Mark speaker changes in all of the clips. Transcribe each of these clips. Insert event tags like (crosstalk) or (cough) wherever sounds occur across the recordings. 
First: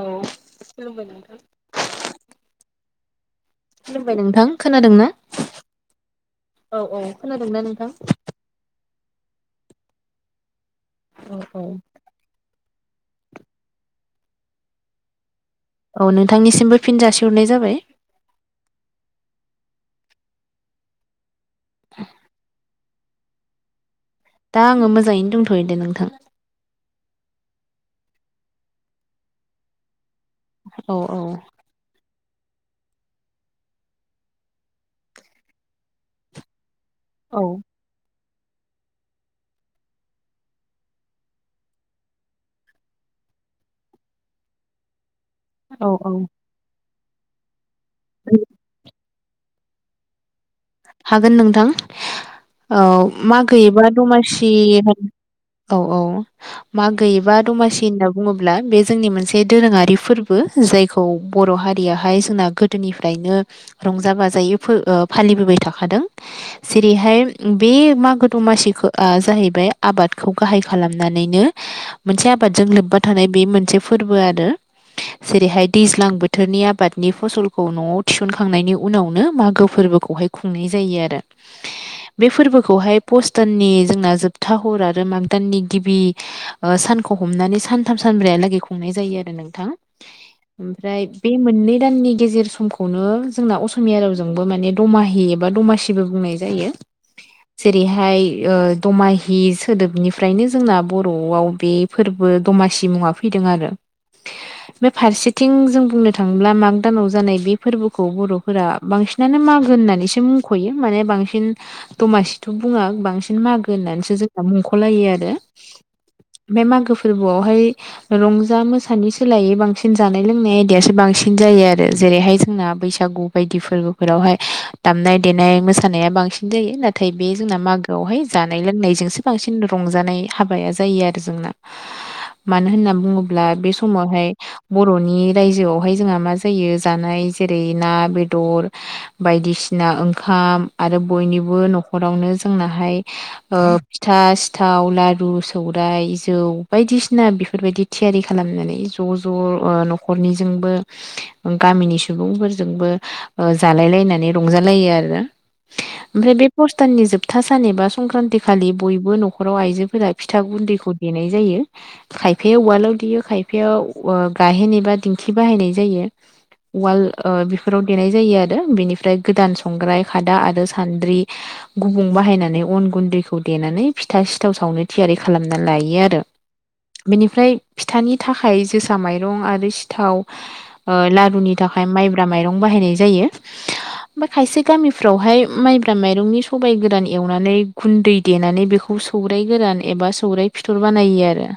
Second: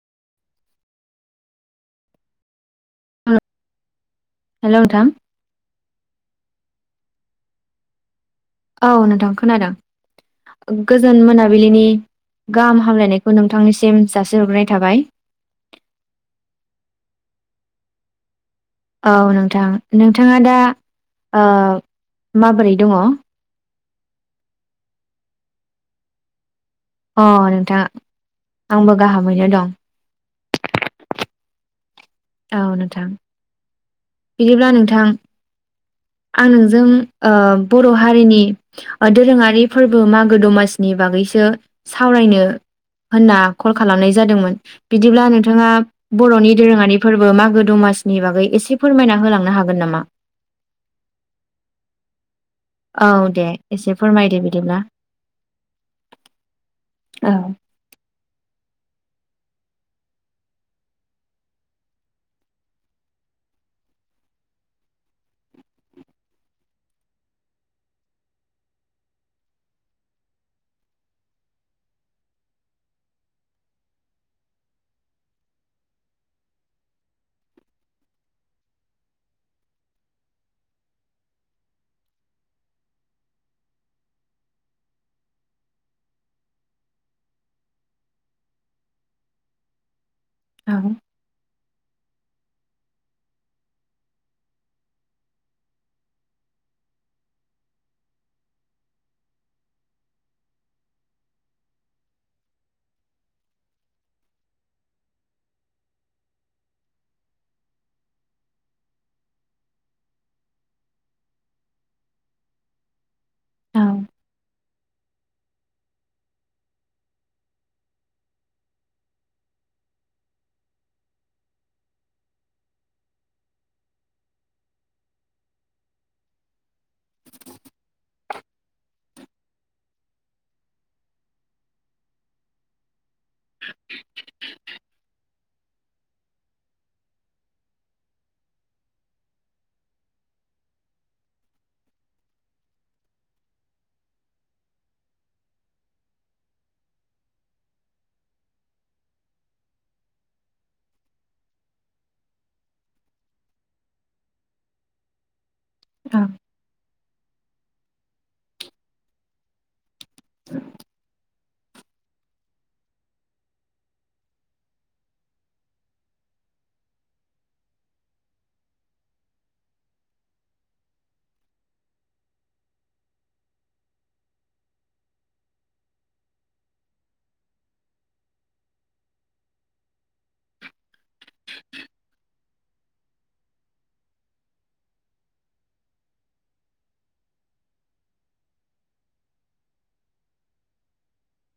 Speaker 1: औ खुलुबाय नोंथां। खुलुमबाय नोंथां,
Speaker 2: हेल'
Speaker 1: खोनादों
Speaker 2: नोंथां
Speaker 1: ना? औ औ। खोनादों ना नोंथां?
Speaker 2: औ नोंथां खोनादों, गोजोन
Speaker 1: औ औ।
Speaker 2: मोनाबिलिनि गाहाम हामलायनायखौ नोंथांनिसिम जासिहरग्रोनाय थाबाय।
Speaker 1: औ नोंथांनिसिमबो फिन जासिहरनाय जाबाय।
Speaker 2: औ नोंथां, नोंथाङा दा ओ माबोरै दङ?
Speaker 1: दा आङो मोजाङैनो दंथयो दे नोंथां।
Speaker 2: अ नोंथां, आंबो गाहामैनो दं।
Speaker 1: औ औ।
Speaker 2: औ नोंथां। बिदिब्ला नोंथां आं नोंजों ओ
Speaker 1: औ
Speaker 2: बर' हारिनि दोरोङारि फोरबो मागो दमसिनि बागैसो सावरायनो होनना कल खालामनाय जादोंमोन। बि दिब्ला नोंथाङा
Speaker 1: औ औ।
Speaker 2: बर'नि दोरोङारि फोरबो मागो दमासनि बागै एसे फोरमायना होना थांनो हागोन नामा?
Speaker 1: हागोन नोंथां। औ,
Speaker 2: दे
Speaker 1: मागोबा एबा
Speaker 2: एसे फोरमायदो
Speaker 1: दमासि
Speaker 2: बिदिब्ला
Speaker 1: होन औ औ, मागो
Speaker 2: औ
Speaker 1: एबा दमासि होनना बुङोब्ला बे जोंनि मोनसे दोरोङारि फोरबो जायखौ बर' हारियाहाय जोंना गोदोनिफ्रायनो रंजा बाजायै फो ओ फालिबोबाय थाखादों जेरैहाय बे मागो दमासिखौ ओ जाहैबाय आबादखौ गाहाय खालामनानैनो मोनसे आबादजों लोब्बा थानाय बे मोनसे फोरबो आरो। जेरैहाय दैज्लां बोथोरनि आबादनि फसलखौ न'आव थिसनखांनायनि उनावनो मागो फोरबोखौहाय खुंनाय जायो आरो। बे फोरबोखौहाय पुस दाननि जोंना जोबथा हर आरो माग दाननि गिबि ओ सा खौ हमनानै सानथाम सानब्रैहालागै खुंनाय जायो आरो नोंथां।
Speaker 2: औ
Speaker 1: ओमफ्राय बे मोननै दाननि गेजेर समखौनो जोंना असमिया रावजोंबो माने दमा हि एबा दमासिबो बुंनाय जायो।
Speaker 2: (inaudible)
Speaker 1: जेरैहाय ओ दमाहि सोदोबनिफ्रायनो जोंना बर'आव बे फोरबो द मासि मुङा फैदों आरो।
Speaker 2: (inaudible)
Speaker 1: बे फारसेथिं जों बुंनो थाङोब्ला माग दानाव जानाय बे फोरबोखौ बर'फोरा बांसिनानो मागोन होननानै एसे मुंख'यो माने बांसिन दमासिथ' बुङा बांसिन मागो
Speaker 2: औ
Speaker 1: होननानैसो जोंना मुंख'लायो आरो। बे मागो फोरबोयावहाय रंजा मोसानि सोलायै बांसिन जानाय लोंनाय आयदायासो बां सिन जायो आरो जेरैहाय जोंना बैसागु बायदि फोरबोफोरावहाय दामनाय देनाय मोसानाया बांसिन जायो नाथाय बे जोंना मागोयावहाय जानाय लोंनायजोंसो बांसिन रंजानाय हाबाया जायो आरो जोंना। मानो होनना बुङोब्ला बे समावहाय बर'नि रायजोआवहाय जोंहा मा जायो जानाय जेरै ना बेदर बायदिसि ना ओंखाम आरो बयनिबो न'खरावनो जोंनाहा ओ फिथा सिथा आव लारु सौराय जौ बायदिसिना बेफोरबायदि थियारि खालामनानै ज' ज' ओ नखरनिजोंबो गामिनि सुबुंफोरजोंबो ओ जालाय लायनानै रंजालायो आरो।
Speaker 2: औ
Speaker 1: ओमफ्राय ऐ पस दाननि जोब था सान एबा संक्रान्तिखालि बयबो न'खराव आइजोफोरा फिथा गुन्दैखौ देनाय जायो। खायफाया उवालाव देयो खायफाया गाहेन एबा दिंखि बाहायनाय जायो। उवाल ओ बेफोराव देनाय जायो आरो बेनिफ्राय गोदान संग्राय खादा आरो सान्द्रि गुबुं बाहायनानै अन गुन्दैखौ देनानै फिथा सिथाव सावनो थियारि खालामना लायो आरो। बेनिफ्राय फिथानि थाखाय जोसा माइरं आरो सिथाव ओ लारुनि थाखाय माइब्रा माइरं बाहायनाय जायो बा खायसे गामिफ्रावहाय माइब्रा माइरंनि सबाइ गोरान एवनानै गुन्दै देनानै बेखौ सौराइ गोरान एबा सौराइ फिथर बानायो आरो।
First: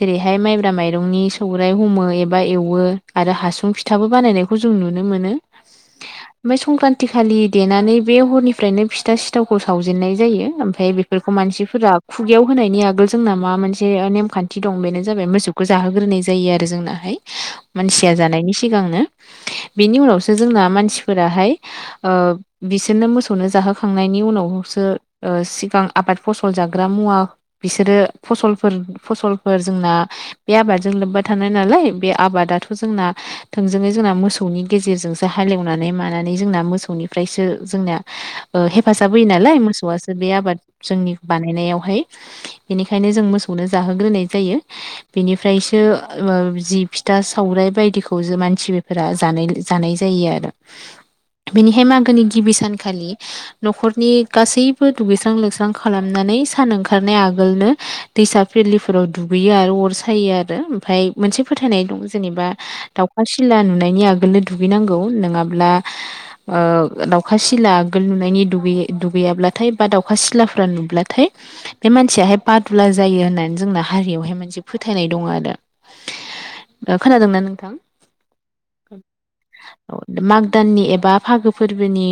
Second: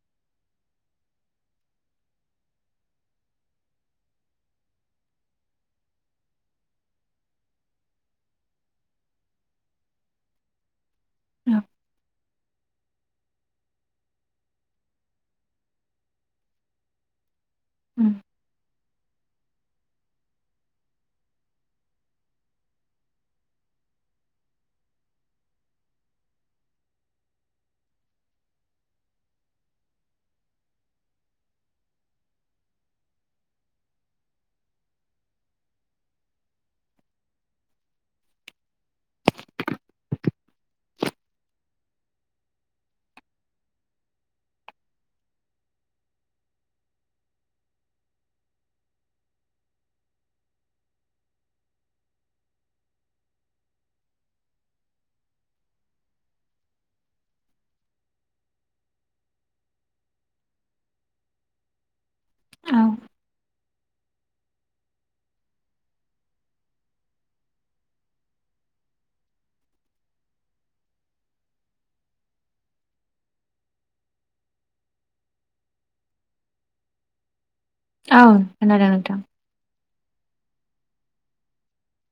Speaker 1: जेरैहाय माइब्रा माइरंनि सौराइ हमो एबा एवो आरो हासुं फिथाबो बानायनायखौ जों नुनो मोनो।
Speaker 2: (inaudible)
Speaker 1: ओमफ्राय संक्रान्ति खालि देनानै बे हरनिफ्रायनो फिथा सिथावखौ सावजेननाय जायो। ओमफ्राय बे फोरखौ
Speaker 2: औ
Speaker 1: मानसिफोरा खुगायाव होनायनि आगोल जोंना मा मोनसे नेमखान्थि दं बेनो जाबाय मोसौखौ जाहोग्रोनाय जायो आरो जोंनाहाय मानसिया जानायनि सिगांनो। बेनि उनावसो जोंना मानसि फोराहाय ओ बिसोरनो मोसौनो जाहोखांनायनि उनावसो ओ सिगां आ बाद फसल जाग्रा मुवा बिसोरो फसलफोर फसलफोर जोंना बे आबादजों लोब बा थानाय नालाय, बे आबादाथ' जोंना थोंजोङै जोंना मोसौनि गेजेरजोंसो हालेवनानै मानानै जोंना मोसौनिफ्रायसो जोंना हेफाजाब होयो नालाय मोसौआसो बे आबाद जोंनि बानायनायावहाय। बेनिखायनो जों मोसौनो जाहोग्रोनाय जायो। बेनिफ्रायसो ओ जि फिथा सौराइ बायदिखौ जो मानसिफोरा जानाय जानाय जायो आरो।
Speaker 2: (inaudible)
Speaker 1: बेनिहाय मागोनि गिबि सानखालि न'खरनि गासैबो दुगैस्रां लोबस्रां खालामनानै सान ओंखारनाय आगोलनो दैसा बिलोफोराव दुगैयो आरो अर सायो आरो। ओमफ्राय मोनसे फोथायनाय दं जेनेबा दाउखा सिला नुनायनि आगोलनो दुगैनांगौ नोङाब्ला ओ दाउखा सिला आगोल नुनायनि दुगै दुगैयाब्लाथाय बा दाउखा सिलाफ्रा नुब्लाथाय बे मानसियाहाय बादुला जायो होननानै जोंना हारियावहाय मोनसे फोथायनाय दङ आरो।
Speaker 2: (inaudible)
Speaker 1: खोनादोंं ना नों?
Speaker 2: औ खोनादों नोंथां।
Speaker 1: माग दाननि एबा फागो फोरबोनि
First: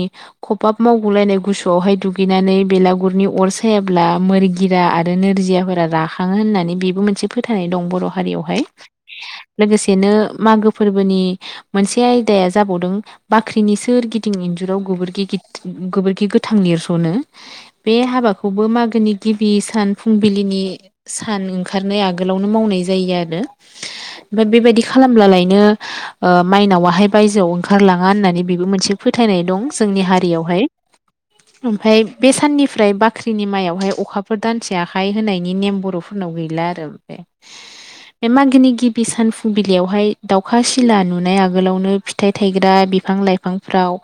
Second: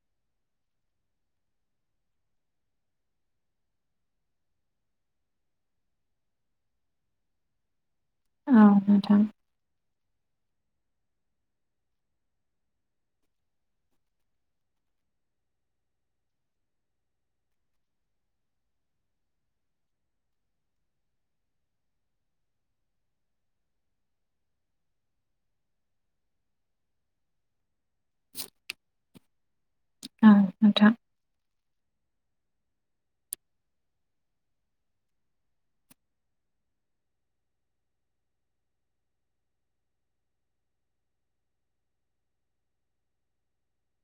Speaker 1: खबाब मावगुलायनाय गुसुआवहाय दुगैनानै बेला गुरनि अर सायाब्ला मोरगिरा आरो नोरजियाफोरा राखाङो होननानै बेबो मोनसे फोथायनाय दं बर'
Speaker 2: औ
Speaker 1: हारियावहाय।
Speaker 2: नोंथां
Speaker 1: लोगोसेनो मागो फोरबोनि मोनसे आयदाया जाबावदों बाख्रिनि सोर गिदिं इन्जुराव गोबोरखि गोबोरखि गोथां लिरस'नो। बे हाबाखौबो मागोनि गिबि सान फुंबिलिनि सान ओंखारनाय आगोलावनो मावनाय जायो आरो ओमफ्राय बेबायदि खालामब्लालायनो ओ माइनावाहाय बायजोआव ओंखारलाङा होननानै बेबो मोनसे फोथायनाय दं जोंनि
Speaker 2: औ
Speaker 1: हारियावहाय।
Speaker 2: नोंथां
Speaker 1: ओमफ्राय बे साननिफ्राय बाख्रिनि माइायावहाय अखाफोर दानसे आखाइ होनायनि नेम बर'फोरनाव गैला आरो बेे। बे मागोनि गिबि सान फुंबिलियावहाय दाउखा सिला नुनाय आगोलावनो फिथाइ थायग्रा बिफां लाइफांफ्राव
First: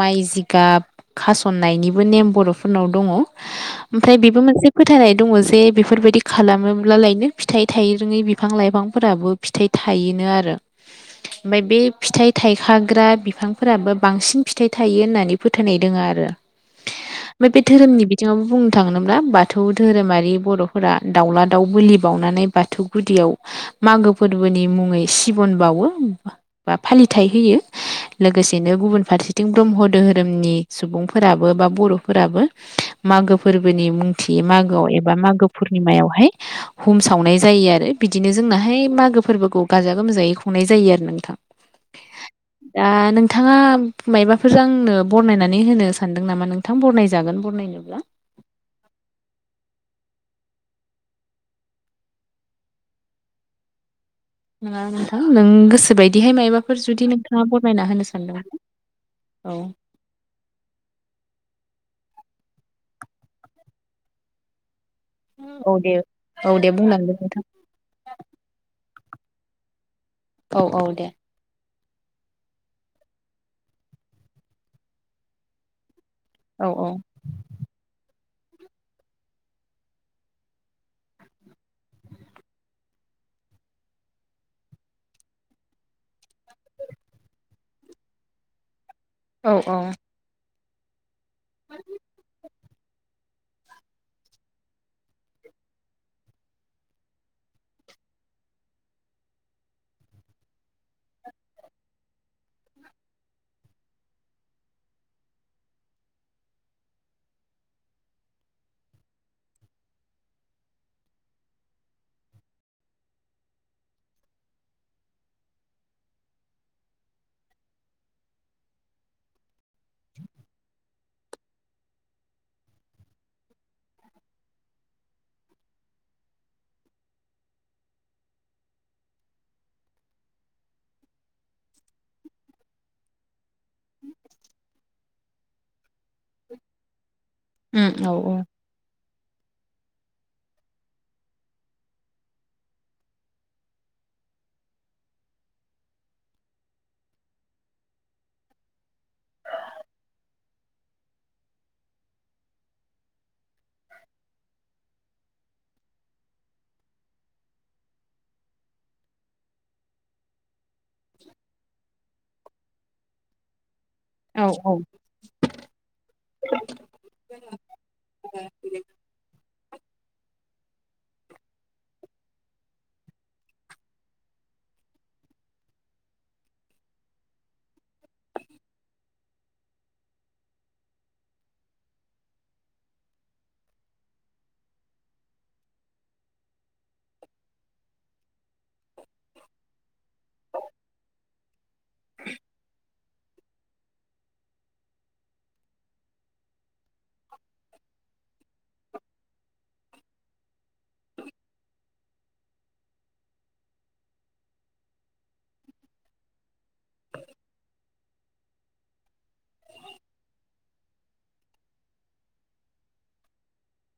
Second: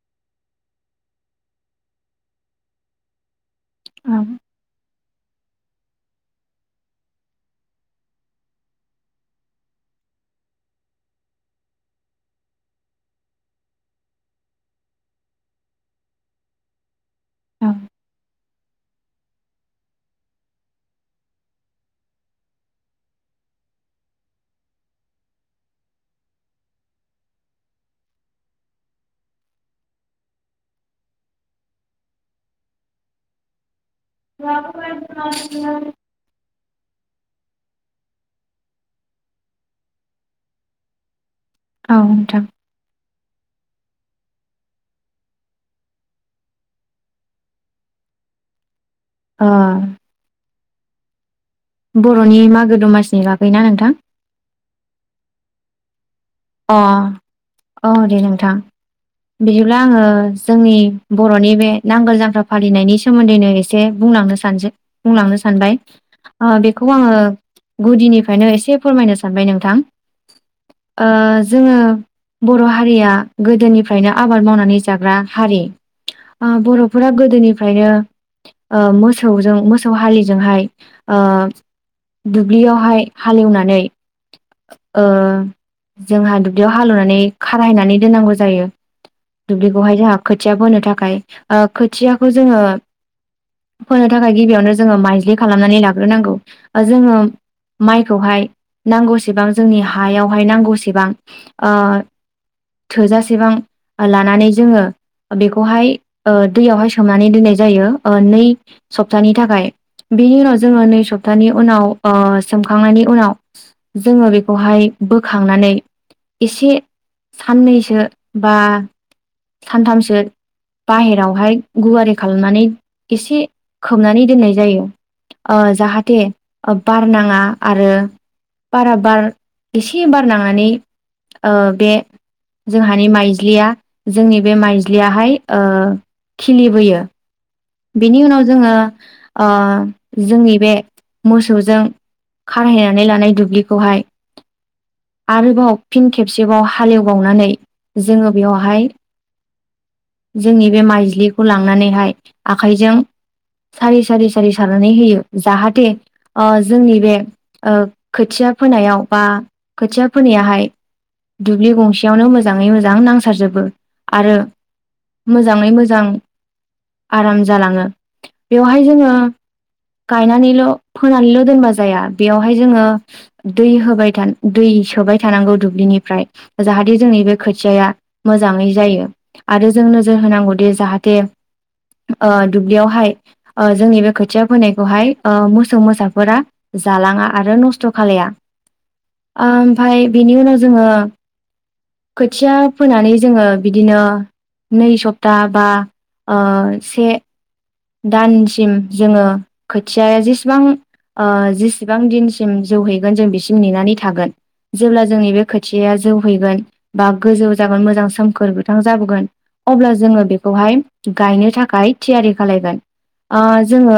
Speaker 1: माइ जिगाब खासननायनिबो नेम बर' फोरनाव दंङ।
Speaker 2: औ
Speaker 1: ओमफ्राय बेबो मोनसे फोथायनाय दङ जे बेफोरबायदि खालामोब्ला लायनो फिथाइ थायरोङै बिफां लाइफांफोराबो फिथाइ थायो नो आरो। ओमफ्राय बे फिथाइ थाइखाग्रा बिफांफोराबो बांसिन फिथाइ थायो होननानै फोथायनाय दङ आरो। ओमफ्राय बे धोरोमनि बिथिङावबो बुं नो थाङोब्ला बाथौ धोरोमारि बर'फोरा दाउला दाउ बोलि बाउनानै बाथौ गुदियाव मागो फोरबोनि मुङै सिबन बाउवो बा फालिथाय होयो लोगोसेनो गुबुन फारसेथिं ब्रह्म दोहोरोमनि सुबुंफोराबो बा बर'फोराबो मागो फोरबोनि मुंथि मागोआव एबा
Speaker 2: औ
Speaker 1: मागो पुर्निमायावहाय बुम सावनाय जायो आरो बिदिनो जोंनाहाय मागो फोरबोखौ गाजा गोमजायै खुंनाय जायो आरो नोंथां
Speaker 2: औ नोंथां
Speaker 1: दा नोंथाङा मबाफोरजों आंनो बरनायनानै होनो सानदों नामा नोंथां बनायजागोन बरनायनोब्ला
Speaker 2: ओ बर'नि मागो दमसिनि बागै ना नोंथां
Speaker 1: नङा नोंथां नों गोसो बायदिहाय
Speaker 2: अ
Speaker 1: मायबाफोर जुदि नोंथाङा बरमायना
Speaker 2: औ
Speaker 1: होनो
Speaker 2: दे
Speaker 1: सानदों
Speaker 2: नोंथां
Speaker 1: औ
Speaker 2: बिदिब्ला आङो जोंनि बर'नि बे नांगोल जां ख्रा फालिनायनि सोमोन्दैनो एसे बुंलांनो सानसै बुंलांनो
Speaker 1: औ
Speaker 2: सानबाय
Speaker 1: दे औ दे
Speaker 2: बेखौ आङो
Speaker 1: बुंलांदो नोंथां
Speaker 2: गुदिनिफ्रायनो एसे फोरमायनो सानबाय नोंथां
Speaker 1: औ औ दे
Speaker 2: ओ जोङो बर' हारिया गोदोनिफ्रायनो आबाद मावनानै जाग्रा हारि ओ
Speaker 1: औ औ
Speaker 2: बर'फोरा गोदोनिफ्रायनो ओ मोसौजों मोसौ हलिजोंहाय ओ दुब्लियावहाय हालेवनानै ओ जोंहा दुब्लियाव हालेवनानै खारायनानै दोननांगौ जायो
Speaker 1: औ औ
Speaker 2: दुब्लिखौहाय जोंहा खो खोथिया बोनो थाखाय ओ खोथियाखौ जोङो फोनो थाखाय गिबियावनो जोङो माइज्लि खालामनानै लाग्रोनांगौ जोङो माइखौहाय नांगौसेबां जोंनि हायावहाय नांगौसेबां ओ थोजासेबां लानानै जोङो बेखौहाय ओ दैयावहाय सोमनानै ओ दोननाय जायो नै सप्तानि थाखाय बेनि उनाव जोङो नै सप्तानि उनाव ओ सोमखांनायनि उनाव जोङो बेखौहाय बोखांनानै एसे साननैसो बा सानथामसो बाहेरावहाय गुवारि खालामनानै एसे खोबनानै दोननाय जायो ओ जाहाथे बार नाङा आरो बारा बार एसे बार नांनानै ओ बे जोंहानि माइज्लिया जोंनि बे माइज्लिया हाय ओ खिलिबोयो
Speaker 1: उम औ
Speaker 2: बिनि उनाव जोङो ओ जोंनि बे मोसौजों खारहैनानै लानाय दुब्लिखौहाय आरोबाव फिन खेबसेबाव हालेवबावनानै जोङो बेयावहाय जोंनि बे माइज्लिखौ लांनानैहाय आखाइजों सारि सारि सारि सारनानै होयो जाहाथे ओ जोंनि बे खोथियाव खोथिया फोनायाव बा खोथिया फोनायाहाय दुब्लि गंसेयावनो मोजाङै मोजां नांसारजोबो आरो
Speaker 1: औ औ
Speaker 2: मोजाङै मोजां आराम जालाङो बेवहाय जोङो गाय नानै' फोनानैल' दोनबा जाया बेयावहाय जोङो दै होबाय था दै सोबाय था सोनांगौ दुब्लिनिफ्राय जाहाथे जोंनि बे खोथिया मोजाङै जायो आरो जों नोजोर होनो नांगौ दे जाहाथे ओ दुब्लियावहाय ओ जोंनि बे खोथिया फैनायखौहाय ओ मोसौ मोसाफोरा जालाङा आरो नस्थ' खालाया ओमफ्राय बेनि उनाव जोङो खोथिया फोनानै जोङो बिदिनो नै सप्ता बा ओ से दानसिम जोङो खोथियाया जेसेबां ओ जेसिबां दिनसिम जौहैगोन जों बिसिम नेनानै थागोन जेब्ला जोंनि बे खोथियाया जौहैगोन बा गोजौ जागोन मोजां सोमखोर गोथां जाबोगोन अब्ला जोङो बेखौहाय गायनो थाखाय थियारि खालायगोन ओ जोङो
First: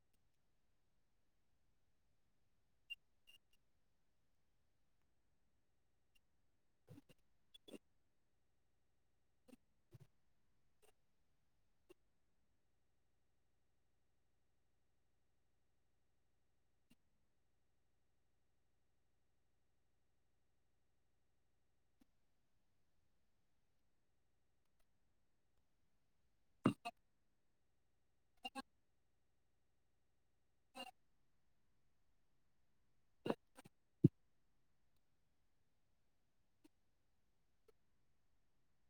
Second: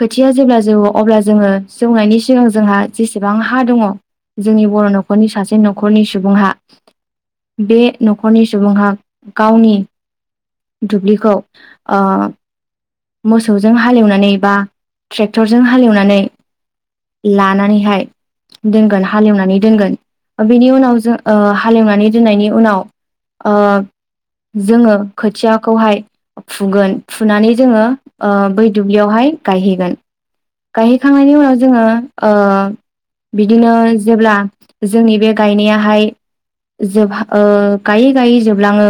Speaker 2: खोथिया जेब्ला जौ अब्ला जोङो जौनायनि सिगां जोंहा जेसेबां हा दङ जोंनि बर' न'खरनि सासे न'खरनि सुबुंहा बे न'खरनि सुबुंहा गावनि दुब्लिखौ ओ मोसौजों हालेवनानै बा ट्रेक्टरजों हालेवनानै लानानैहाय दोनगोन हालेवनानै दोनगोन। ओ बेनि उनाव जो ओ हालेवनानै दोननायनि उनाव ओ जोङो खोथियाखौहाय फुगोन फुनानै जोङो ओ बै दुब्लियावहाय गायहैगोन। गायहैखांनायनि उनाव जोङो ओ बिदिनो जेब्ला जोंनि बे गायनायाहाय जोबहा ओ गायै गायै जोबलाङो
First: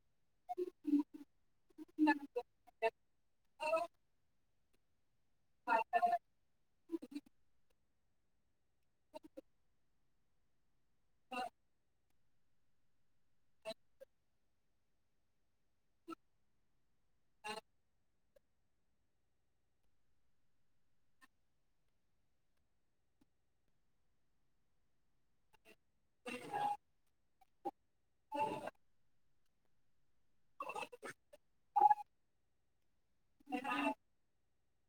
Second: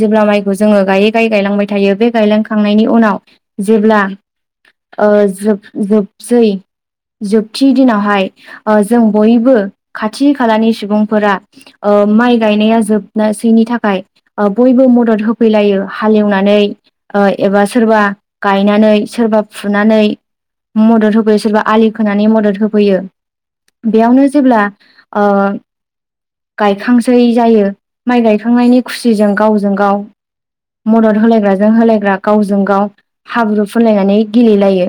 Speaker 2: जेब्ला माइखौ जोङो गायै गायै गायलांबाय थायो बे गायलांखांनायनि उनाव जेब्ला ओ जोब-जोबसै जोबथि दिनावहाय ओ जों बयबो खाथि खालानि सुबुंफोरा ओ माइ गायनाया जोबनोसैनि थाखाय ओ बयबो मदद होफैलायो हालेवनानै ओ एबा सोरबा गायनानै सोरबा फुनानै मदद होफैयो सोरबा आलि खोनानै मदद होफैयो। बेयावनो जेब्ला ओ गायखांसै जायो माइ गायखांनायनि खुसिजों गावजों गाव मदद होलायग्राजों होलाय ग्रा गावजों गाव हाब्रु फुनलायनानै गेलेलायो।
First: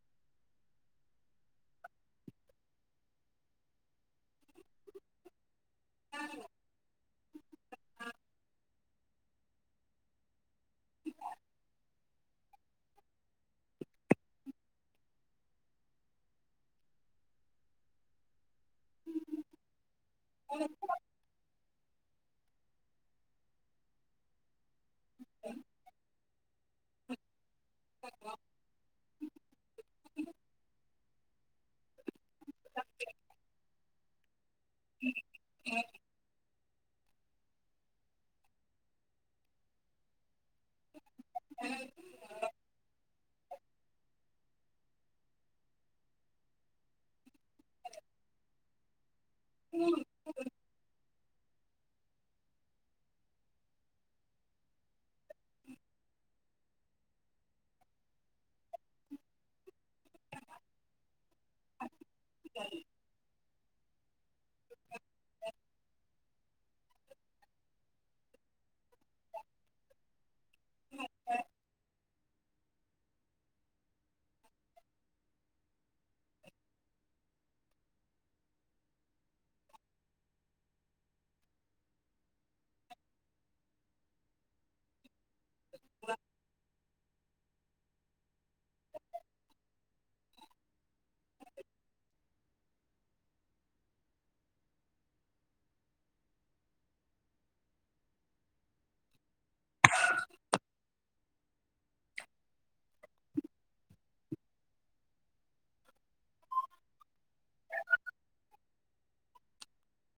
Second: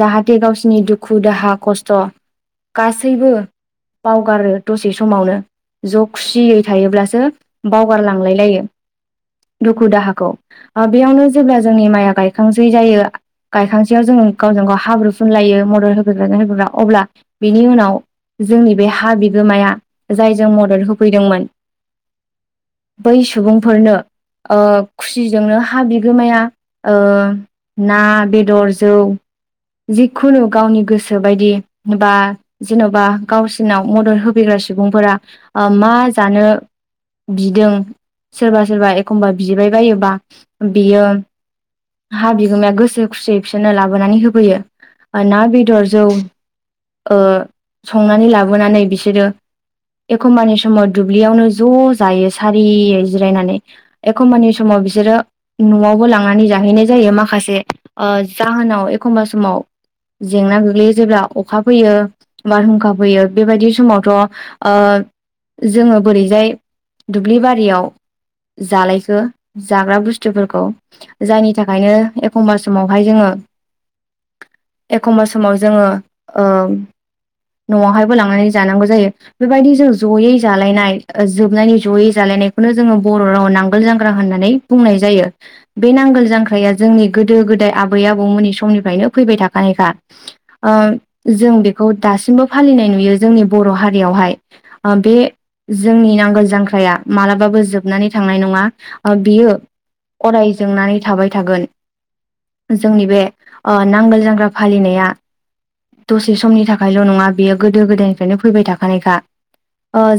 Speaker 2: जाहाथे गावसिनि दुखु दाहा खस्थ' गासैबो बावगारो दसे समावनो। ज' खुसियै थायोब्लासो बावगारलांलाय लायो दुखु दाहाखौ। ओ बेयावनो जेब्ला जोंनि माइआ गायखांसै जायो गायखांसैयाव जोंङो गावजों गाव हाब्रु फुनलायो मदद होफैग्राजों होग्रा अब्ला बिनि उनाव जोंनि बे हा बिगोमाया जायजों मदद होफैदोंमोन बै सुबुंफोरनो ओ खुसिजोंनो हा बि गोमाया ओ ना बेदर जौ जिखुनु गावनि गोसो बायदि बा जेन'बा गावसिनाव मदद होफैग्रा सि सुबुंफोरा ओ मा जानो बिदों सोरबा सोरबा एखमबा बिबायबायोबा बियो हा बिगोमाया गोसो खुसि बिसोरनो लाबोनानै होफैयो। ना बेदर जौ ओ संनानै लाबोनानै बिसोरो एखमबानि समाव दुब्लियावनो ज' जायो सारियै जिरायनानै। एखमबानि समाव बिसोरो न'आवबो लांनानै जाहैनाय जायो माखासे ओ जाहोनाव एखमबा समाव जेंना गोग्लैयो जेब्ला अखा फैयो बारहुंखा फैयो बेबायदि समावथ' ओ जोङो बोरैजाय दुब्लि बारियाव जालायखो? जाग्रा बुस स्थुफोरखौ जायनि थाखायनो एखनबा समावहाय जोङो एखमबा समाव जोङो ओ न'आवहायबो लांनानै जानांगौ जायो बेबायदि जों जयै जालायनाय जोबनायनि जयै जालाय नायखौनो जोंङो बर'राव नांगोल जांख्रा होननानै बुंनाय जायो। बे नांगोल जांख्राया जोंनि गोदो गोदाय आबै आबौमोननि समनिफ्रायनो फैबाय थाखानायखा। ओ जों बेखौ दासिमबो फालिनाय नुयो जोंनि बर' हारियावहाय आं बे जोंनि नांगोल जांख्राया मालाबाबो जोबनानै थांनाय नङा। ओ बियो अराय जोंनानै थाबाय थागोन जोंनि बे ओ नांगोल जांग्रा फालिनाया दसे समनि थाखायल' नङा बेयो गोदो गोदायनिफ्रायनो फैबाय थाखानायखा। ओ